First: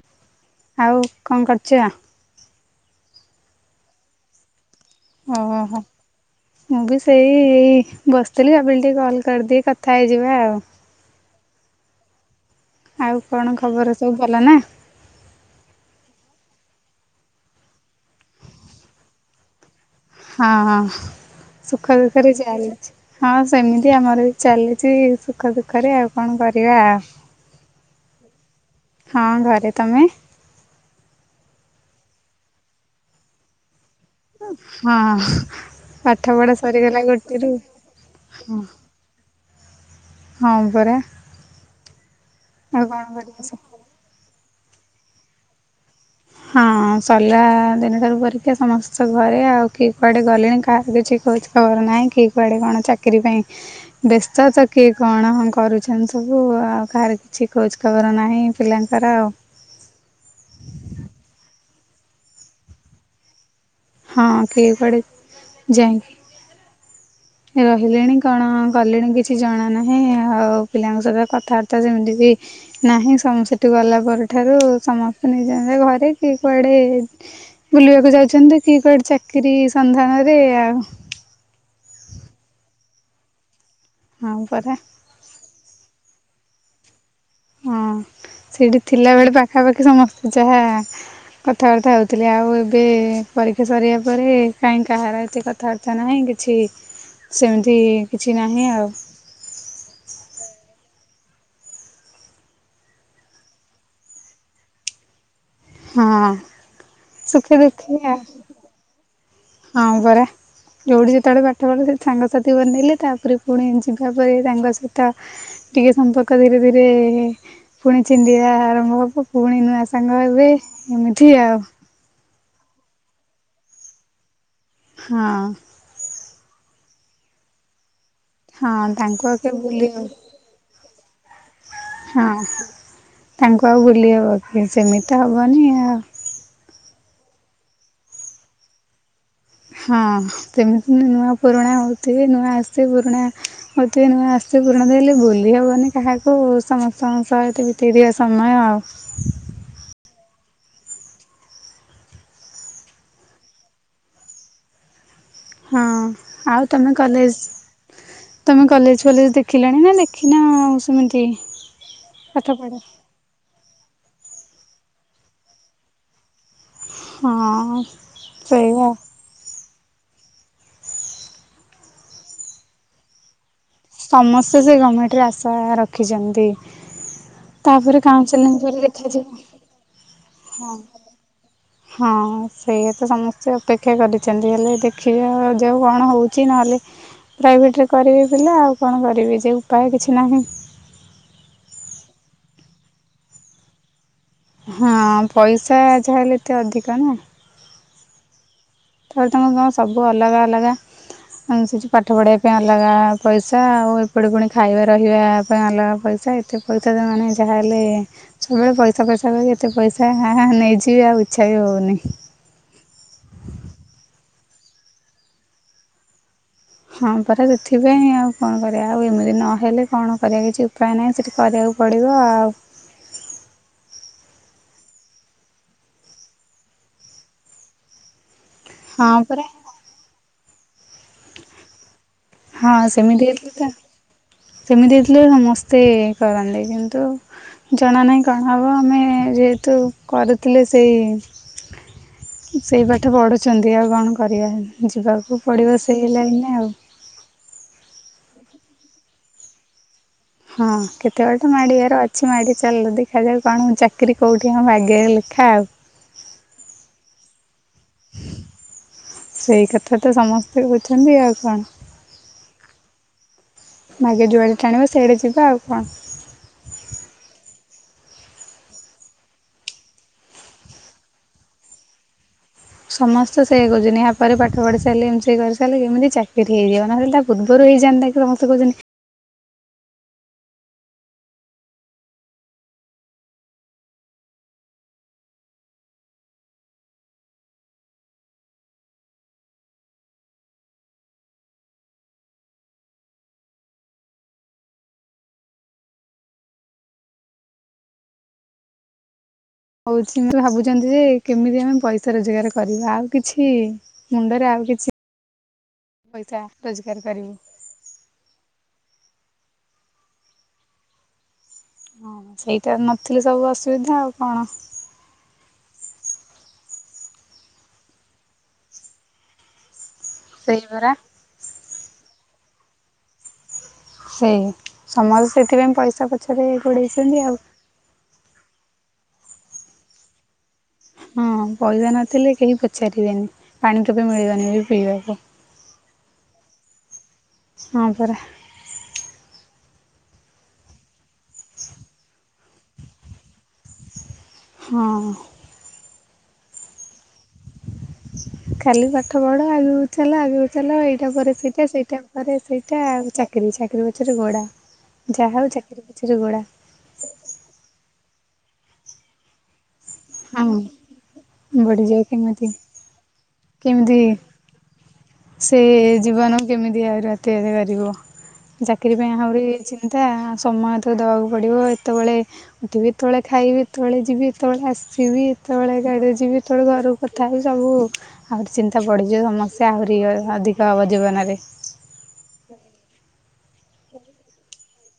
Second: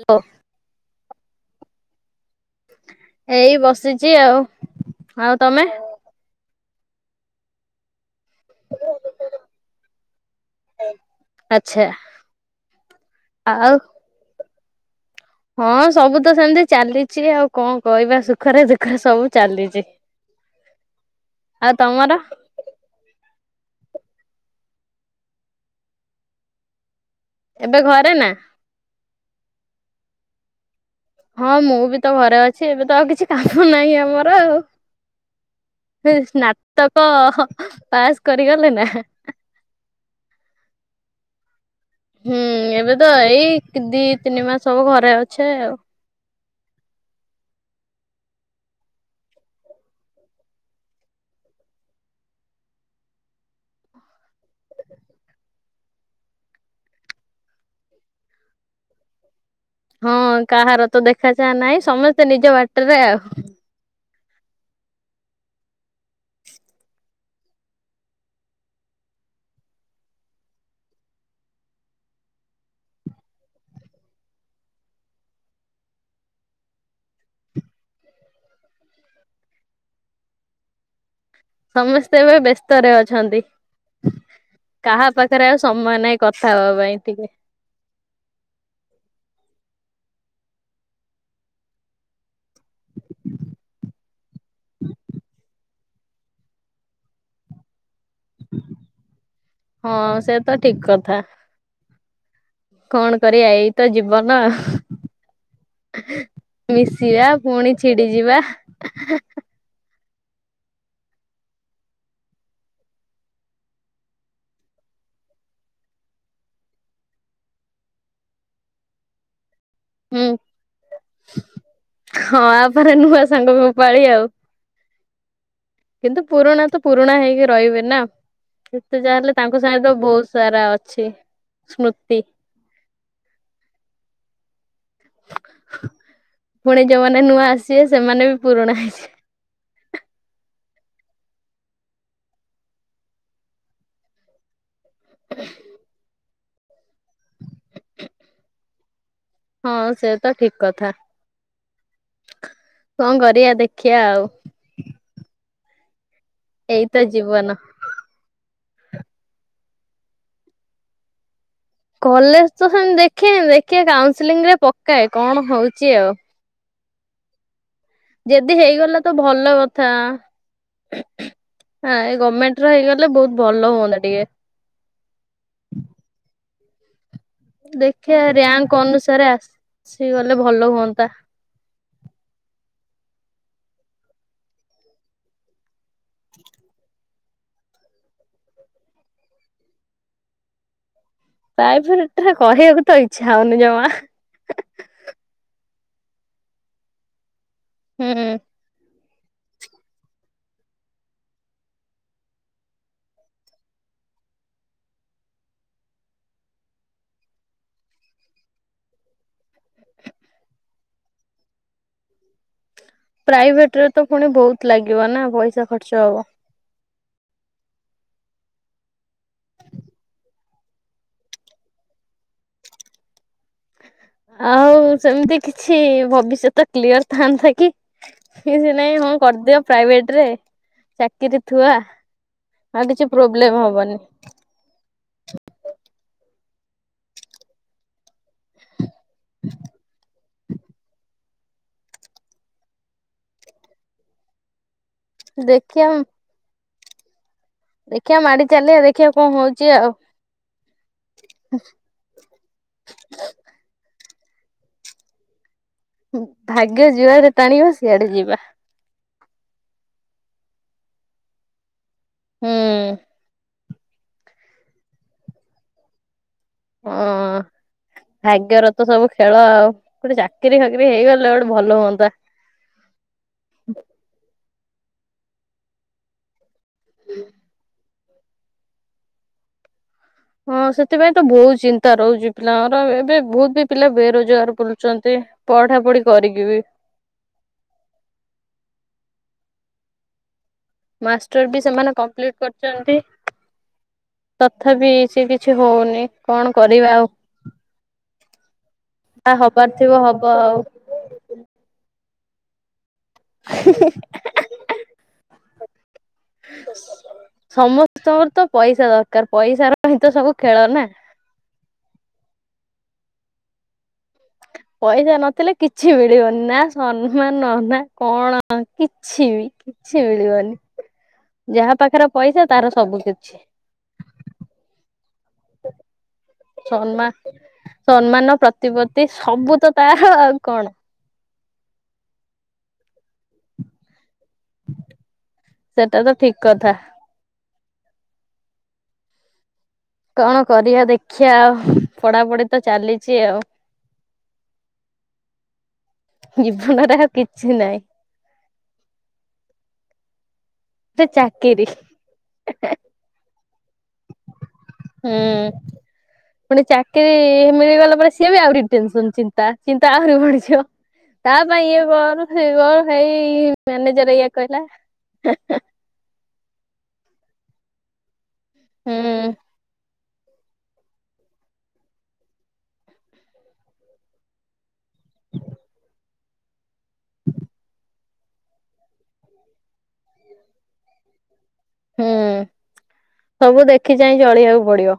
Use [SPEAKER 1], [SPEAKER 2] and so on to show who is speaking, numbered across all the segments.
[SPEAKER 1] Hello.
[SPEAKER 2] ଆଉ କଣ କରୁଛ?
[SPEAKER 1] ଏଇ ବସିଛି ଆଉ ଆଉ ତମେ?
[SPEAKER 2] ଓହୋ ମୁଁ ବି ସେଇ ବସ୍‌ ଥିଲି, ଟିକେ କଲ୍ କରି କଥା ହେଇଯିବା ଆଉ।
[SPEAKER 1] ଆଚ୍ଛା।
[SPEAKER 2] ଆଉ କ'ଣ
[SPEAKER 1] ଆଉ
[SPEAKER 2] ଖବର ସବୁ ଭଲ ନା?
[SPEAKER 1] ହଁ ସବୁ ତ ସେମ୍ତି ଚାଲିଚି, ଆଉ କଣ କହି ସୁଖରେ ଦୁଃଖରେ ସବୁ ଚାଲିଚି।
[SPEAKER 2] [inaudible] ହଁ! ସେମି ଆମର ବି ଚାଲିଚି, ସୁଖ ଦୁଃଖରେ ଆଉ କ'ଣ କରିବା?
[SPEAKER 1] ଏବେ ଘରେ ନା?
[SPEAKER 2] ହଁ! ଘରେ, ତମେ
[SPEAKER 1] ହଁ! ମୁଁ ବି ତ ଘରେ ଅଛି, ଏବେ ତ ଆଉ କିଛି କାମ ନାହିଁ ଆମର।
[SPEAKER 2] ହଁ ପାଠ ପଢା ସରିଗଲା
[SPEAKER 1] ସ୍ନାତକ
[SPEAKER 2] ଗୋଟେରୁ।
[SPEAKER 1] ପାସ୍ କରିଗଲି ନା।
[SPEAKER 2] [inaudible]
[SPEAKER 1] ହୁଁ,
[SPEAKER 2] ଆଉ
[SPEAKER 1] ଏବେ
[SPEAKER 2] କଣ
[SPEAKER 1] ତ
[SPEAKER 2] କରିବା
[SPEAKER 1] ଏଇ ଦି ତିନି ମାସ୍‌ ସବୁ ଘରେ ଅଛେ ଆଉ।
[SPEAKER 2] ହଁ! ସର୍ଲା ଦିନଠାରୁ ପରୀକ୍ଷା ସମସ୍ତ ତ ଘରେ ଆଉ, କିଏ କୁଆଡ଼େ ଗଲେଣି। କାହାକୁ କିଛି ଖବର ନାହିଁ, କିଏ କୁଆଡ଼େ କ'ଣ ଚାକିରି ପାଇଁ ବ୍ୟସ୍ତ ତ, କିଏ କ'ଣ ହ କରୁ--ନ୍ତି ସବୁ ଆଉ କାହାର କିଛି ବର ନାହିଁ, ପିଲାଙ୍କର ଆଉ।
[SPEAKER 1] ହଁ, କାହାର ତ ଦେଖା ନାହିଁ, ସମସ୍ତେ ନିଜ ବା---ରେ ଆଉ।
[SPEAKER 2] [inaudible] ରହିଲେଣି, କ'ଣ କଲେଣି କିଛି ଜଣା ନାହିଁ। ଆଉ ପିଲାଙ୍କ ସହିତ କଥାବାର୍ତ୍ତା ନାହିଁ, ସମ ଗଲା ପରଠାରୁ ସମସ୍ତେ ନିଜ ନିଜ ଘରେ କିଏ କୁଆଡ଼େ ବୁଲିବାକୁ ଯାଉଛନ୍ତି, କି କଆଡ଼େ ଚାକିରି ସନ୍ଧାନରେ ଆଉ।
[SPEAKER 1] ସମସ୍ତେ ଏବେ ବେସ୍ତରେ ଅଛନ୍ତି।
[SPEAKER 2] ହଁ, ପରା।
[SPEAKER 1] କାହା ପାଖରେ ଆଉ ସମୟ ନାହିଁ, କଥା ବା ପାଇଁ ଟିକେ।
[SPEAKER 2] ହଁ, ସେଇଠି ଥିଲା ବେଳେ ପାଖାପାଖି ସମସ୍ତେ ଯାହା କଥାବାର୍ତ୍ତା ହଉଥିଲି, ଆଉ ଏବେ ପରୀକ୍ଷା ସରିବା ପରେ କା କାହାର ଏତେ କଥାବାର୍ତ୍ତା ନାହିଁ, କିଛି ସେମ୍ତି କିଛି ନାହିଁ ଆଉ।
[SPEAKER 1] ହଁ, ସେ ତ ଠିକ୍ କଥା। କ'ଣ କରିବା, ଏଇତ ଜୀବନ ଆ
[SPEAKER 2] ହଁ
[SPEAKER 1] ମିଶିବା
[SPEAKER 2] ସୁଖେ
[SPEAKER 1] ପୁଣି
[SPEAKER 2] ଦୁଃଖେ
[SPEAKER 1] ଛିଡ଼ି
[SPEAKER 2] ଆଉ
[SPEAKER 1] ଯିବା।
[SPEAKER 2] [inaudible] ଯଉଠି ଯେତବେଳେ ସାଙ୍ଗସାଥି ବନେଇଲେ, ତା'ପରେ ପୁଣି ଯିବା ପରେ। ତାଙ୍କ ସ ଟିକେ ସମ୍ପର୍କ ଧୀରେ ଧୀରେ ଫୁଣି ଛିଣ୍ଡିବା ଆରମ୍ଭ ହବ। ଫୁଣି
[SPEAKER 1] ହୁଁ
[SPEAKER 2] ନୁଆ [inaudible]
[SPEAKER 1] ହଁ, ଆ ପରେ ନୂଆ ସାଙ୍ଗ ପାଳି ଆଉ।
[SPEAKER 2] ହଁ!
[SPEAKER 1] କିନ୍ତୁ ପୁରୁଣା ତ ପୁରୁଣା ହେଇକି ର---ବେ ନା,
[SPEAKER 2] ହଁ
[SPEAKER 1] ଯେତେ ଯାହା
[SPEAKER 2] ତାଙ୍କୁ ଆଉ
[SPEAKER 1] ହେଲେ
[SPEAKER 2] କେବେ
[SPEAKER 1] ତାଙ୍କ
[SPEAKER 2] ଭୁଲି
[SPEAKER 1] ସାଙ୍ଗ
[SPEAKER 2] ହବ
[SPEAKER 1] ରା ଅଛି। ସ୍ମୃତି
[SPEAKER 2] ହଁ, ତାଙ୍କୁ ଆଉ ଭୁଲି ହବ କି? ସେମି ହବନି ଆଉ।
[SPEAKER 1] ଫୁଣି ଯଉମାନେ ନୂଆ ଆସିବେ, ସେମାନେ ବି ପୁରୁଣା ହେଇ
[SPEAKER 2] ହଁ, ସେମିତି ନୂଆ ପୁରୁଣା ହଉଥିବେ, ନୂଆ ପୁରୁଣା ହଉଥିବେ। ନୂଆ ଭୁଲି ହେବନି କାହାକୁ, ସମସ୍ତଙ୍କ ସହି ବିତେଇ ଥିବା ସମୟ ଆଉ।
[SPEAKER 1] ହଁ, ସେ ତ ଠିକ୍ କଥା, କଣ କରିବା ଦେଖିଆ ଆଉ।
[SPEAKER 2] ହଁ, ଆଉ
[SPEAKER 1] ଏଇତ
[SPEAKER 2] ତମେ କଲେ
[SPEAKER 1] ଜୀବନ।
[SPEAKER 2] ତମେ କଲେଜ୍‌ ଫଲେଜ୍‌ ଦେଖିଲଣି ନା ଦେଖିନ ସେମି?
[SPEAKER 1] କଲେଜ ତ ସେମିତି ଦେଖି---ଦେଖିଆ କାଉଁସିଲିଂ ରେ ପକାଏ କ'ଣ ହଉଚି ଆଉ।
[SPEAKER 2] [inaudible] ସେଇଆ
[SPEAKER 1] ହେଇଗଲା ତ! ଭଲ କଥା, ଗମେଣ୍ଟ୍ ହେଇଗଲେ ବହୁ ଭଲ ହୁଅନ୍ତା ଟି
[SPEAKER 2] ସେ, ସେ ଗଭର୍ଣମେଣ୍ଟରେ ଆଶା ରଖିଛନ୍ତି। ତାପରେ କାଉନସିଲିଂ ପରେ ଦେଖାଯିବ।
[SPEAKER 1] ସିଏ ଗଲେ ଭଲ ହୁଅନ୍ତା।
[SPEAKER 2] ଁ [inaudible] ହଁ। ସେଇଆା ତ ସମସ୍ତେ ଅପେକ୍ଷା କରିଛନ୍ତି। ହେଲେ ଦେଖିବା, ଯେଉଁ କଣ ହେଉଛି। ନହେଲେ ପ୍ରାଇଭେଟ୍ରରେ କରିବେ ପିଲା ଆଉ। କଣ କରିବେ ଯେ ଉପାୟ କିଛି ନାହିଁ।
[SPEAKER 1] ପ୍ରାଇଭେଟ ରେ, କହିବାକୁ ତ ଇଚ୍ଛା ହେଉନି ଜମା
[SPEAKER 2] ହଁ। ପଇସା ଯାହା ହେଲେ, ଏତେ ଅଧିକ ନା
[SPEAKER 1] ହୁଁ
[SPEAKER 2] ତାପରେ ତମ ଗାଁ, ସବୁ ଅଲଗା, ଅଲଗା। ଆ ସେଠି ପାଠ ପଢ଼ବା ପାଇଁ ଅଲଗା ପଇସା। ଆଉ, ଏପରି ପୁଣି ଖାଇବା, ରହିବା ପାଇଁ ଅଲଗା ପଇସା। ଏ ଏହି ପଇସା, ତ ମାନେ ଯାହା ହେଲେ ସବୁବେଳେ ପଇସା, ଫଇସା କର। ଏତେ ପଇସା ନେଇଯିବେ, ଆଉ ଇଚ୍ଛା ବି ହଉନି।
[SPEAKER 1] ପ୍ରାଇଭେଟ ରେ ତ ପୁଣି ବହୁତ ଲାଗିବ ନା। ପଇସା ଖର୍ଚ୍ଚ ହବ।
[SPEAKER 2] ହଁ ପରା। ସେଥିପାଇଁ ଆଉ କଣ କରିବା, ଆଉ ଏମିତି ନହେଲେ କଣ କରିବା। କିଛି ଉପାୟ ନାହିଁ, ସେଠି କରିବାକୁ। ପଡ଼ିବ ଆଉ।
[SPEAKER 1] ଆଉ, ସେମିତି କିଛି ଭବିଷ୍ୟତ କ୍ଲିଅର ଥାନ୍ତା କି। ସେ ନାଇଁ, ହଁ କରିଦିଅ ପ୍ରାଇଭେଟ୍ ରେ ଚାକିରି ଥୁଆ।
[SPEAKER 2] ହଁ
[SPEAKER 1] ଆଉ କିଛି
[SPEAKER 2] ସେମିତି ହେଇଥିଲେ ତ
[SPEAKER 1] ପ୍ରୋବ୍ଲେମ୍ ହବନି।
[SPEAKER 2] ସେମିତି ହେଇଥିଲେ ସମସ୍ତେ କରନ୍ତେ। କିନ୍ତୁ, ଜଣା ନାହିଁ କଣ ହେବ? ଆମେ, ହଁ। ଯେହେତୁ କରୁଥିଲେ, ସେଇ ସେଇ ପାଠ ପଢ଼ୁଛନ୍ତି। ଆଉ କଣ କରିବା, ଯିବାକୁ ପଡ଼ିବ
[SPEAKER 1] ଦେଖିବା
[SPEAKER 2] ସେଇ ଲାଇନରେ ଆଉ।
[SPEAKER 1] ଦେଖିବା ମାଡି ଚାଲିବା, ଦେଖିବା କଣ ହଉଛି ଆଉ।
[SPEAKER 2] ହଁ। କେତେ ବାଟା ମାଡିବାର, ଅଛି। କିଛି, ମାଡ଼ି ଚାଲ। ଦେଖାଯାଉ, କଣ ଚାକିରି କେଉଠି ଆମ ଭାଗ୍ୟରେ ଲେଖା ଆଉ।
[SPEAKER 1] ଭାଗ୍ୟ ଯିଆଡେ ଟାଣିବ, ସିଆଡେ ଯିବା।
[SPEAKER 2] ସେଇ କଥା ତ ସମସ୍ତେ କହୁଛନ୍ତି। ଆଉ କଣ?
[SPEAKER 1] ହୁଁ।
[SPEAKER 2] ଭାଗ୍ୟ ଯୁଆଡ଼େ ଟାଣିବ, ସେଇଟେ ଯିବା। ଆଉ କଣ?
[SPEAKER 1] ହଁ। ଭାଗ୍ୟର ତ ସବୁ ଖେଳ ଆଉ ଗୋଟେ ଚାକିରି ଫାକିରି ହେଇଗଲେ ଗୋଟେ ଭଲ ହୁଅନ୍ତା।
[SPEAKER 2] ସମସ୍ତେ ସେଇଆ କରୁଛନ୍ତି ଏହା ପରେ ପାଠ ପଢ଼ି ସାରିଲେ ଏମ୍ ସି ଏ କରିସାରିଲେ କେମିତି ଚାକିରି। ସେଠି ହେଇଯିବ ନହେଲେ ପୂର୍ବରୁ ହେଇଯନ୍ କି ସମସ୍ତେ କହୁଛନ୍ତି।
[SPEAKER 1] ହଁ ସେଥିପାଇଁ ତ ବହୁତ୍ ଚିନ୍ତା ରହୁଛି ପିଲାଙ୍କର ଏବେ ବହୁତ ବି ପିଲା ବେରୋଜଗାର କରୁଚନ୍ତି। ପଢା ପଢି କରିକି ବି ମାଷ୍ଟର ବି ସେମାନେ କମ୍ପ୍ଲିଟ୍ କରଛନ୍ତି। ତଥାପି ସେ କିଛି ହଉନି କଣ କରିବା ଆଉ। ଯାହା ହବାର ଥିବ
[SPEAKER 2] ହଉଛି
[SPEAKER 1] ହବ ଆଉ
[SPEAKER 2] ଭାବୁଛନ୍ତି ଯେ କେମିତି ଆମେ ପଇସା ରୋଜଗାର କରିବା ଆଉ କିଛି ମୁଣ୍ଡରେ ଆଉ କିଛି ପଇସା ରୋଜଗାର କରିବୁ
[SPEAKER 1] ତମର ତ ପଇସା ଦରକାର ପଇସା ର ହିଁ ତ ସବୁ ଖେଳ ନା
[SPEAKER 2] ହଁ ସେଇଟା ନଥିଲେ ସବୁ ଅସୁବିଧା ଆଉ କଣ
[SPEAKER 1] ପଇସା ନଥିଲେ କିଛି ମିଳିବନି ନା ସମ୍ମାନ ନା କଣ କିଛି ବି, କିଛି ମିଳିବନି,
[SPEAKER 2] ସେଇ ପରା
[SPEAKER 1] ଯାହା ପାଖରେ ପଇସା, ତାର ସବୁ କିଛି।
[SPEAKER 2] ସେଇ, ସମସ୍ତେ ସେଥିପାଇଁ ପଇସା ପଛରେ
[SPEAKER 1] ସମ୍ମାନ
[SPEAKER 2] ଗୋଡ଼େଇଛନ୍ତି ଆଉ।
[SPEAKER 1] ସମ୍ମାନ ପ୍ରତିପତ୍ତି ସବୁ ତ ତାର ଆଉ କଣ?
[SPEAKER 2] ହଁ ପଇସା ନଥିଲେ କେହି ପଚାରିବେନି ପାଣି ଟୋପେ ବି ମିଳିବନି ଏ ପିଇବାକୁ।
[SPEAKER 1] ସେଟା ତ ଠିକ୍ କଥା
[SPEAKER 2] ହଁ ପରା।
[SPEAKER 1] କଣ କରିବା ଦେଖିବା ଆଉ ପଢାପଢି ତ ଚାଲିଛି ଆଉ
[SPEAKER 2] ହଁ।
[SPEAKER 1] ଜୀବନରେ ଆଉ କିଛି ନାଇଁ।
[SPEAKER 2] ଖାଲି ପାଠ ପଢ଼ ଆଗକୁ ଚାଲ ଆଗକୁ ଚାଲ
[SPEAKER 1] ସେ
[SPEAKER 2] ଏଇଟା ପରେ ସେଇଟା
[SPEAKER 1] ଚାକିରି
[SPEAKER 2] ସେଇଟା ପ ପରେ ସେଇଟା ଆଉ ଚାକିରି ଚାକିରି ପଛରେ ଗୋଡ଼ା ଯାହା ହେଉ ଚାକିରି ପଛରେ ଗୋଡ଼ା।
[SPEAKER 1] କିରି ମିଳିଗଲା ପରେ ସିଏ ବି ଆହୁରି ଟେନସନ ଚି ତା ଚିନ୍ତା ଆହୁରି
[SPEAKER 2] ହଁ।
[SPEAKER 1] ବଢିଯିବ ତା ପାଇଁ ଇଏ
[SPEAKER 2] ବଢ଼ିଯାଉ
[SPEAKER 1] କର
[SPEAKER 2] କେମିତି
[SPEAKER 1] ସିଏ କର ହେଇ
[SPEAKER 2] କେମିତି
[SPEAKER 1] ମ୍ୟାନେଜର ଏଇଆ କହିଲା
[SPEAKER 2] ସେ ଜୀବନ କୁ କେମିତି ଆଉ ରାତିଆରେ କରିବ ଚାକିରି
[SPEAKER 1] ହୁଁ
[SPEAKER 2] ପାଇଁ ଆହୁରି ଚି ନ୍ତା ଆଉ ସମୟ ତାକୁ ଦବାକୁ ପଡ଼ିବ ଏତ ବେଳେ ଉଠିବି ଏତବେଳେ ଖାଇବି ଏତବେଳେ ଯିବି ଏତବେଳେ ଆସିବି ଏତବେଳେ ଗାଡିରେ ଯିବି ଏତବେଳେ ଘରକୁ ତଥାପି ସବୁ ଆହୁରି ଚିନ୍ତା ପଡ଼ିଯିବ ସମସ୍ୟା ଆହୁରି ଅଧିକ ହେବ ଜୀବନରେ।
[SPEAKER 1] ହୁଁ ସବୁ ଦେଖି ଚାଇଁ ଚଳିବାକୁ ପଡିବ।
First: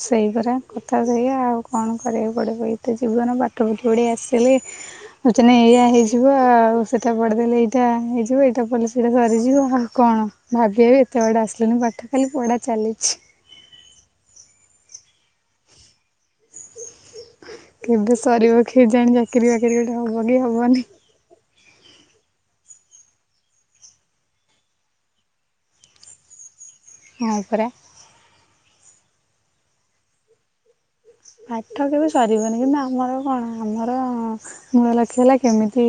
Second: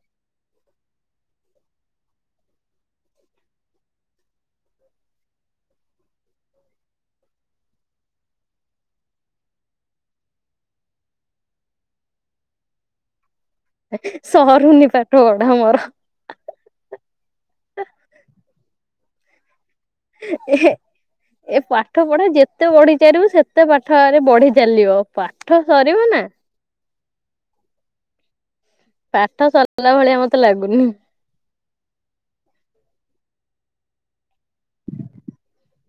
[SPEAKER 2] ସେଇ ପରା କଥା ସେଇଆ ଆଉ କଣ କରିବାକୁ ପଡ଼ିବ ଏଇତ ଜୀବନ ପାଠ ପୁଠି ବଢ଼ି ଆସିଲି। [unintelligible] ଏଇଆ ହେଇଯିବ ଆଉ ସେଟା ପଢିଦେଲେ ଏଇଟା ହେଇଯିବ ଏଇଟା ପଢିଲେ ସେଟା ସରିଯିବ ଆଉ କଣ। ଭାବି ଭବି ଏତେ ବାଟ ଆସିଲିଣି ପାଠ ଖାଲି ପଢା ଚାଲିଛି।
[SPEAKER 1] ସରୁନି ପାଠ ପଢା ମୋର।
[SPEAKER 2] କେବେ ସରିବ କେ ଜାଣି ଚାକିରୀ ବାକିରି ଗୋଟେ ହବ କି
[SPEAKER 1] ମୋର।
[SPEAKER 2] ହବନି?
[SPEAKER 1] ଏ ପାଠ ପଢା ଯେତେ ବଢିଚଲିବ ସେତେ ପାଠ ଆହୁରି ବଢି ଚାଲିବ ପାଠ ସରିବ ନା।
[SPEAKER 2] ହଁ ପରା।
[SPEAKER 1] ପାଠ ସରିଲା ଭଳିଆ ମତେ ଲାଗୁନି।
[SPEAKER 2] ପାଠ କେବେ ସରିବନି କିନ୍ତୁ ଆମର କଣ ଆମର ମୂଳ ଲକ୍ଷ ହେଲା କେମିତି?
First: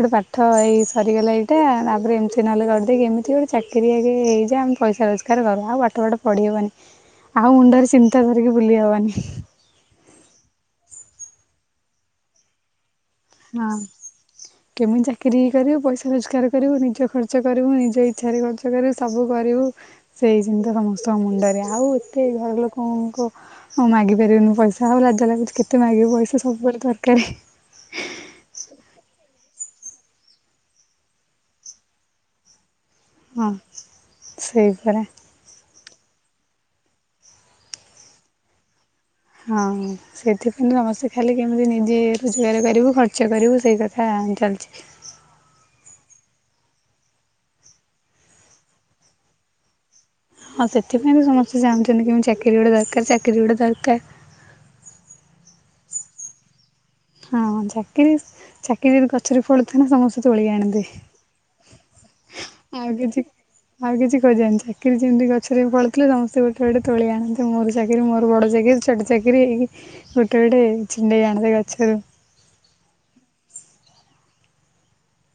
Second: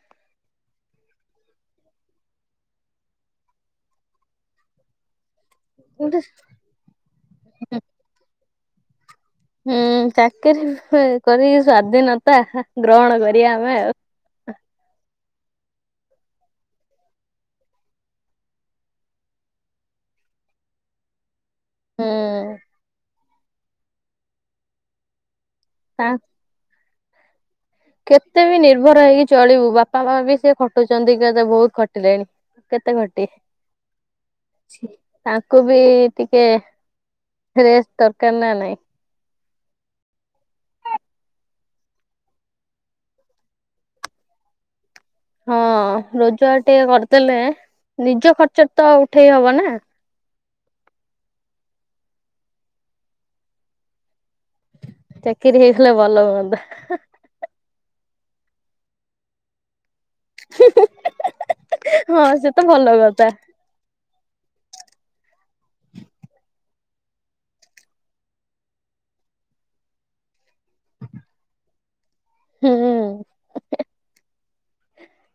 [SPEAKER 2] ଗୋଟେ ପାଠ ଏଇ ସରିଗଲା ଏଇଟା ତାପରେ ଏମ୍ ସି ନା ଲ୍ କରିଦେଇକି ଏମିତି ଗୋଟେ ଚାକିରି ଆଗେ ହେଇଯା ଆମେ ପଇସା ରୋଜ [unintelligible] ଆଉ ପାଠ
[SPEAKER 1] ହୁଁ
[SPEAKER 2] ଫାଟ ପଢି ହବନି ଆଉ ମୁଣ୍ଡରେ ଚିନ୍ତା ପୁରେଇକି ବୁଲି ହବନି।
[SPEAKER 1] ହୁଁ ଚାକିରିୀ କରିିକି ସ୍ଵାଧୀନତା ଗ୍ରହଣ କର।
[SPEAKER 2] ହଁ।
[SPEAKER 1] [inaudible]
[SPEAKER 2] କେମିତି ଚାକିର କରିବୁ ପଇସା ରୋଜଗାର କରିବୁ ନିଜ ଖର୍ଚ୍ଚ କରିବୁ ନିଜ ଇଚ୍ଛାରେ ବଞ୍ଚି ପାରିବୁ ସବୁ କରିବୁ। ସେଇ ଚିନ୍ତା ସମସ୍ତଙ୍କ ମୁଣ୍ଡରେ ଆ ଆଉ
[SPEAKER 1] ହୁଁ
[SPEAKER 2] ଏତେ ଘର ଲୋକଙ୍କୁ ମାଗି ପାରିବୁନି ପଇସା ଆଉ ଲାଜ ଲାଗୁଛି କେତେ
[SPEAKER 1] ତା
[SPEAKER 2] ମାଗିବୁ ପଇସା [unintelligible] ଦରକାରେ।
[SPEAKER 1] କେତେ ବି ନିର୍ଭର ହେଇକି ଚଳିବୁ ବାପା ମା ବି ସେ ଖଟୁଛନ୍ତି କେତେ ବହୁତ୍ ଖଟିଲେଣି। କେତେ ଖଟିବେ
[SPEAKER 2] ହଁ ସେଇ
[SPEAKER 1] ଛି
[SPEAKER 2] ପରା
[SPEAKER 1] ତାଙ୍କୁ ବି ଟିକେ ରେଷ୍ଟ ଦରକାର୍ ନା ନାଇଁ।
[SPEAKER 2] ହଁ। ସେଥିପାଇଁ ସମସ୍ତେ ଖାଲି କେମିତି ନିଜେ ରୋଜଗାର କରିବୁ ଖର୍ଚ୍ଚ କରିବୁ ସେଇ କଥା ଚାଲିଛି।
[SPEAKER 1] ହଁ ରୋଜଗାର ଟିକେ କରିଦେଲେ ନିଜ ଖର୍ଚ୍ଚ ତ ଉଠେଇ ହବ ନାଁ।
[SPEAKER 2] ହଁ ସେଥିପାଇଁ ତ ସମସ୍ତେ ଚାହୁଁଛନ୍ତି କେମିତି ଚାକିରି ଗୋଟେ ଦରକାର୍ ଚାକିରି ଗୋଟେ ଦରକାର୍।
[SPEAKER 1] ଚାକିରି ହେଇଗଲେ ଭଲ ହୁଅନ୍ତା।
[SPEAKER 2] ହଁ ଚାକିରି ଚାକିରିରେ କ ଗଛରେ ଫଳୁ ଥିଲେ ସମସ୍ତେ ତୋଳି ଅଣନ୍ତେ
[SPEAKER 1] ହଁ ସେ ତ
[SPEAKER 2] ଆଉ
[SPEAKER 1] ଭଲ
[SPEAKER 2] କିଛି
[SPEAKER 1] କଥା
[SPEAKER 2] ଆଉ କିଛି ଖୋଜେନ ଚାକିରି ଯେମିତି ଗଛରେ ପଳୁଥିଲେ ସମସ୍ତେ ଗୋଟେ ଗୋଟେ ତୋଳି ଆଣନ୍ତେ ମୋର ଚାକିରି ମୋର ବଡ ଚାକିରି ଛୋଟ ଚାକିରି ହେଇକି ଗୋଟେ ଗୋଟେ ଛିଣ୍ଡେଇ ଆଣାନ୍ତେ ଗଛରୁ।
[SPEAKER 1] ହୁଁ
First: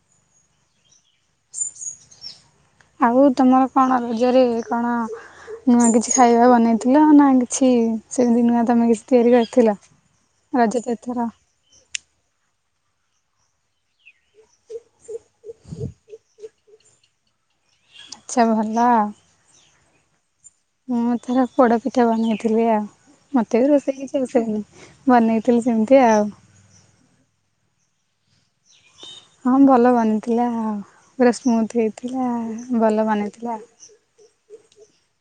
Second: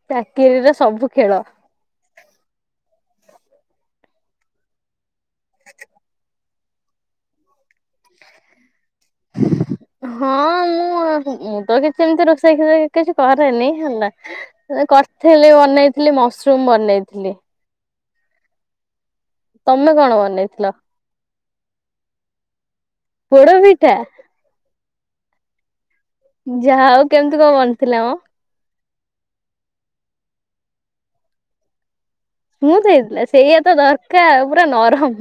[SPEAKER 1] ଚାକିରିର ସବୁ ଖେଳ।
[SPEAKER 2] ଆଉ ତମର କଣ ରଜରେ କଣ ନୂଆ କିଛି ଖାଇବା ବନେଇଥିଲ ନା କିଛି ସେମିତି ନୂଆ ତମେ କିଛି ତିଆରି କରିଥିଲ
[SPEAKER 1] ହଁ
[SPEAKER 2] ରଜରେ ଏଥର
[SPEAKER 1] ମୁଁ ମୁଁ ତ କିଛି ସେମିତି ରୋଷେଇ [unintelligible] କିଛି କରେନି ହେଲା। କରି ଥିଲି ବନେଇଥିଲି ମସୃମ ବନେଇଥିଲି।
[SPEAKER 2] ଆଛା ଭଲ ଆଉ।
[SPEAKER 1] ତମେ କଣ ବନେଇଥିଲ?
[SPEAKER 2] ମୁଁ ଥରେ ପୋଡ଼ ପିଠା ବନେଇଥିଲି ଆଉ
[SPEAKER 1] ପୋଡ
[SPEAKER 2] ମତେ ବି
[SPEAKER 1] ପିଠା
[SPEAKER 2] ରୋଷେଇ କିଛି ଆସ ସେନି ବନେଇଥିଲି ସେମିତି ଆଉ।
[SPEAKER 1] ଯାହା ଆଉ କେମିତି କଣ ବନିଥିଲା ମ?
[SPEAKER 2] ହଁ ଭଲ ବନିଥିଲା ଆଉ ପୁରା ସ୍ମୁଥ ହେଇ ଥିଲା।
[SPEAKER 1] ସ୍ମୁଦ ହେଇଥିଲା ସେଇଆତ ଦରକାର ପୁରା ନରମ।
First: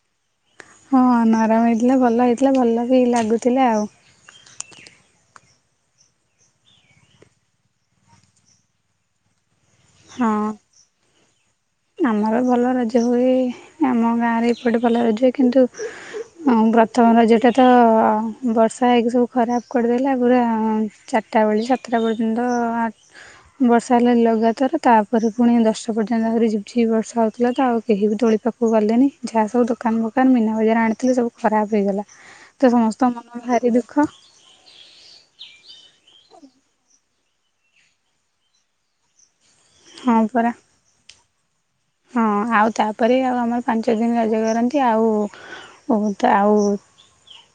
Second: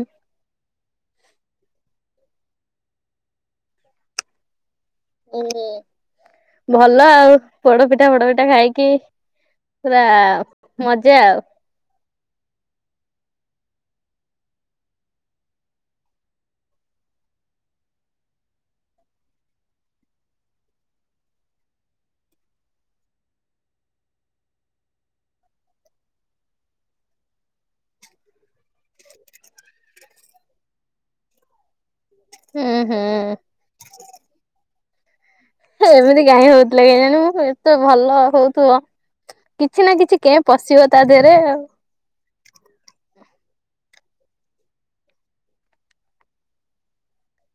[SPEAKER 2] ହଁ ନରମ ହେଇଥିଲା ଭଲ ହେଇଥିଲା ଭଲ ବି ଲାଗୁଥିଲା ଆଉ।
[SPEAKER 1] ହୁଁ ଭଲ ଆଉ ପୋଡ ପିଠା ଫୋଡ ପିଠା ଖାଇକି ପୁରା
[SPEAKER 2] ହଁ
[SPEAKER 1] ମଜା ଆଉ
[SPEAKER 2] ଆମର ଭଲ ରଜ ହୁଏ ଆମ ଗାଁରେ ଏପଟେ ଭଲ ରଜ ହୁଏ କିନ୍ତୁ ହଁ ପ୍ରଥମ ରଜଟା ତ ବର୍ଷା ହେଇକି ସବୁ ଖରାପ କରିଦେଲ ପୁରା ଚା ରିଟା ବେଳେ ସାତଟା ପର୍ଯ୍ୟନ୍ତ ଆ ବର୍ଷା ହେଲା ଲଗାତାର ତାପରେ ପୁଣି ଦଶତ ପର୍ଯ୍ୟନ୍ତ ଆହୁରି ଯିବ କିଛି ବର୍ଷା ହେଉଥିଲା ତ ଆଉ କେହି ବି ଦୋଳି ପାଖକୁ ଗଲେନି ଯାହା ସବୁ ଦୋକାନ ଫୋକାନ ମିନା ବଜାର ଆଣିଥିଲେ ସବୁ ଖରାପ ହେଇଗଲା। ତ
[SPEAKER 1] ହୁଁ
[SPEAKER 2] ସମସ୍ତଙ୍କ
[SPEAKER 1] ହୁଁ।
[SPEAKER 2] ମନ ଭାରି ଦୁଃଖ।
[SPEAKER 1] ଏମିତି କାହିଁ ହଉଥିଲା କେଜାଣି ମୁ ଏତେ ଭଲ ହଉଥିବ। କିଛି ନା କିଛି
[SPEAKER 2] ହଁ
[SPEAKER 1] କେଏ
[SPEAKER 2] ପରା
[SPEAKER 1] ପଶିବ ତା ଦେହରେ ଆଉ।
[SPEAKER 2] ହଁ ଆଉ ତାପରେ ଆଉ ଆମର ପାଞ୍ଚ ଦିନ ରଜ କରନ୍ତି ଆଉ ଓ ତ ଆଉ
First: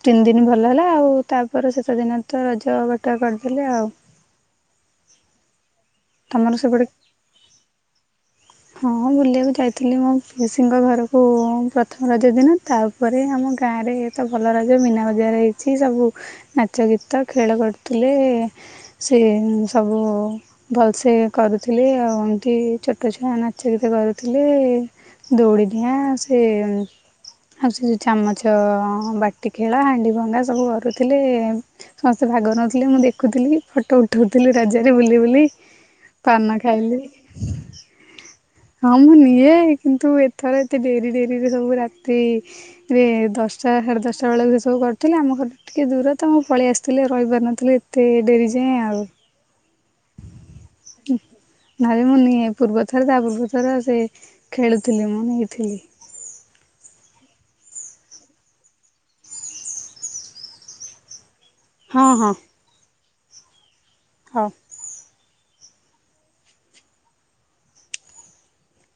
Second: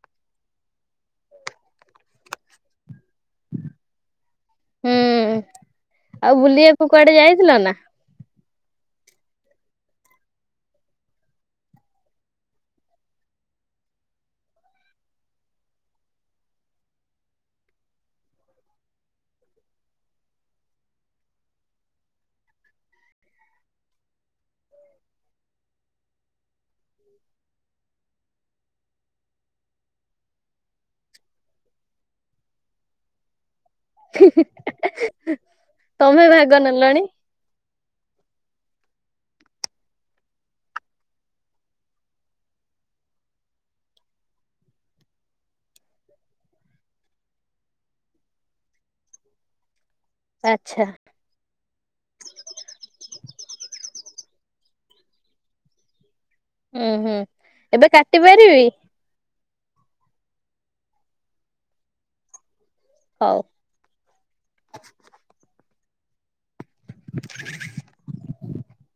[SPEAKER 2] ତିନି ଦିନ ଭଲ ହେଲା ଆଉ ତାପରେ ଶେଷ ଦିନ ତ ରଜ ବଟା କରିଦେଲେ ଆଉ
[SPEAKER 1] ହୁଁ ଆଉ
[SPEAKER 2] ତମର ସେପଟେ
[SPEAKER 1] ବୁଲିବାକୁ କୁଆଡ଼େ ଯାଇଥିଲ ନା?
[SPEAKER 2] ହଁ ବୁଲିବାକୁ ଯାଇଥିଲି ମୋ ପିଉସିଙ୍କ ଘରକୁ ପ୍ରଥମ ରଜ ଦିନ ତା ତାପରେ ଆମ ଗାଁରେ ତ ଭଲ ରଜ ମିନା ବଜାର ହେଇଛି ସବୁ ନାଚ ଗୀତ ଖେଳ କରୁଥିଲେ। ସିଏ ସବୁ ଭଲସେ କରୁଥିଲେ ଆଉ ଏମତି ଛୋଟ ଛୋ ନା ନାଚ ଗୀତ କରୁଥିଲେ ଦୌଡ଼ିଡିଆଁ ସେ ଆଉ ସେ ଚାମଚ ବାଟି ଖେଳ ହାଣ୍ଡି ଭଙ୍ଗା ସବୁ କରୁଥିଲେ ସମସ୍ତେ ଭାଗ ନଉଥିଲେ ମୁଁ ଦେଖୁଥିଲି। ଫଟୋ ଉଠଉଥିଲି ରଜରେ ବୁଲି ବୁଲି
[SPEAKER 1] ତମେ
[SPEAKER 2] ପାନ
[SPEAKER 1] ଭାଗ
[SPEAKER 2] ଖାଇଲି।
[SPEAKER 1] ନେଲଣି
[SPEAKER 2] ହଁ ମୁଁ ନିଏ କିନ୍ତୁ ଏଥର ଏତେ ଡେରି ଡେରିରେ ସବୁ ରାତି ଦଶଟା ସାଢ଼େ ଦଶଟା ବେଳେ ବି ସବୁ କରୁଥିଲେ ଆମ ଘର ଟିକେ ଦୂର ତ ମୁଁ ପଳେଇ ଆସିଥିଲି ରହିିପାରି ନଥିଲି ଏତେ ଡେରି ଯାଏଁ ଆଉ
[SPEAKER 1] ଆଚ୍ଛା।
[SPEAKER 2] ନହେଲେ ମୁଁ ନିଏ ପୂର୍ବ ଥର ତା ପୂର୍ବ ଥର ସେ ଖେଳୁଥିଲେ ମୁଁ ନେଇଥିଲି।
[SPEAKER 1] ଉୁଁ ହୁଁ ଏବେ କାଟି ପାରିବି?
[SPEAKER 2] ହଁ ହଁ।
[SPEAKER 1] ହଉ।
[SPEAKER 2] ହଁ।
[SPEAKER 1] [inaudible]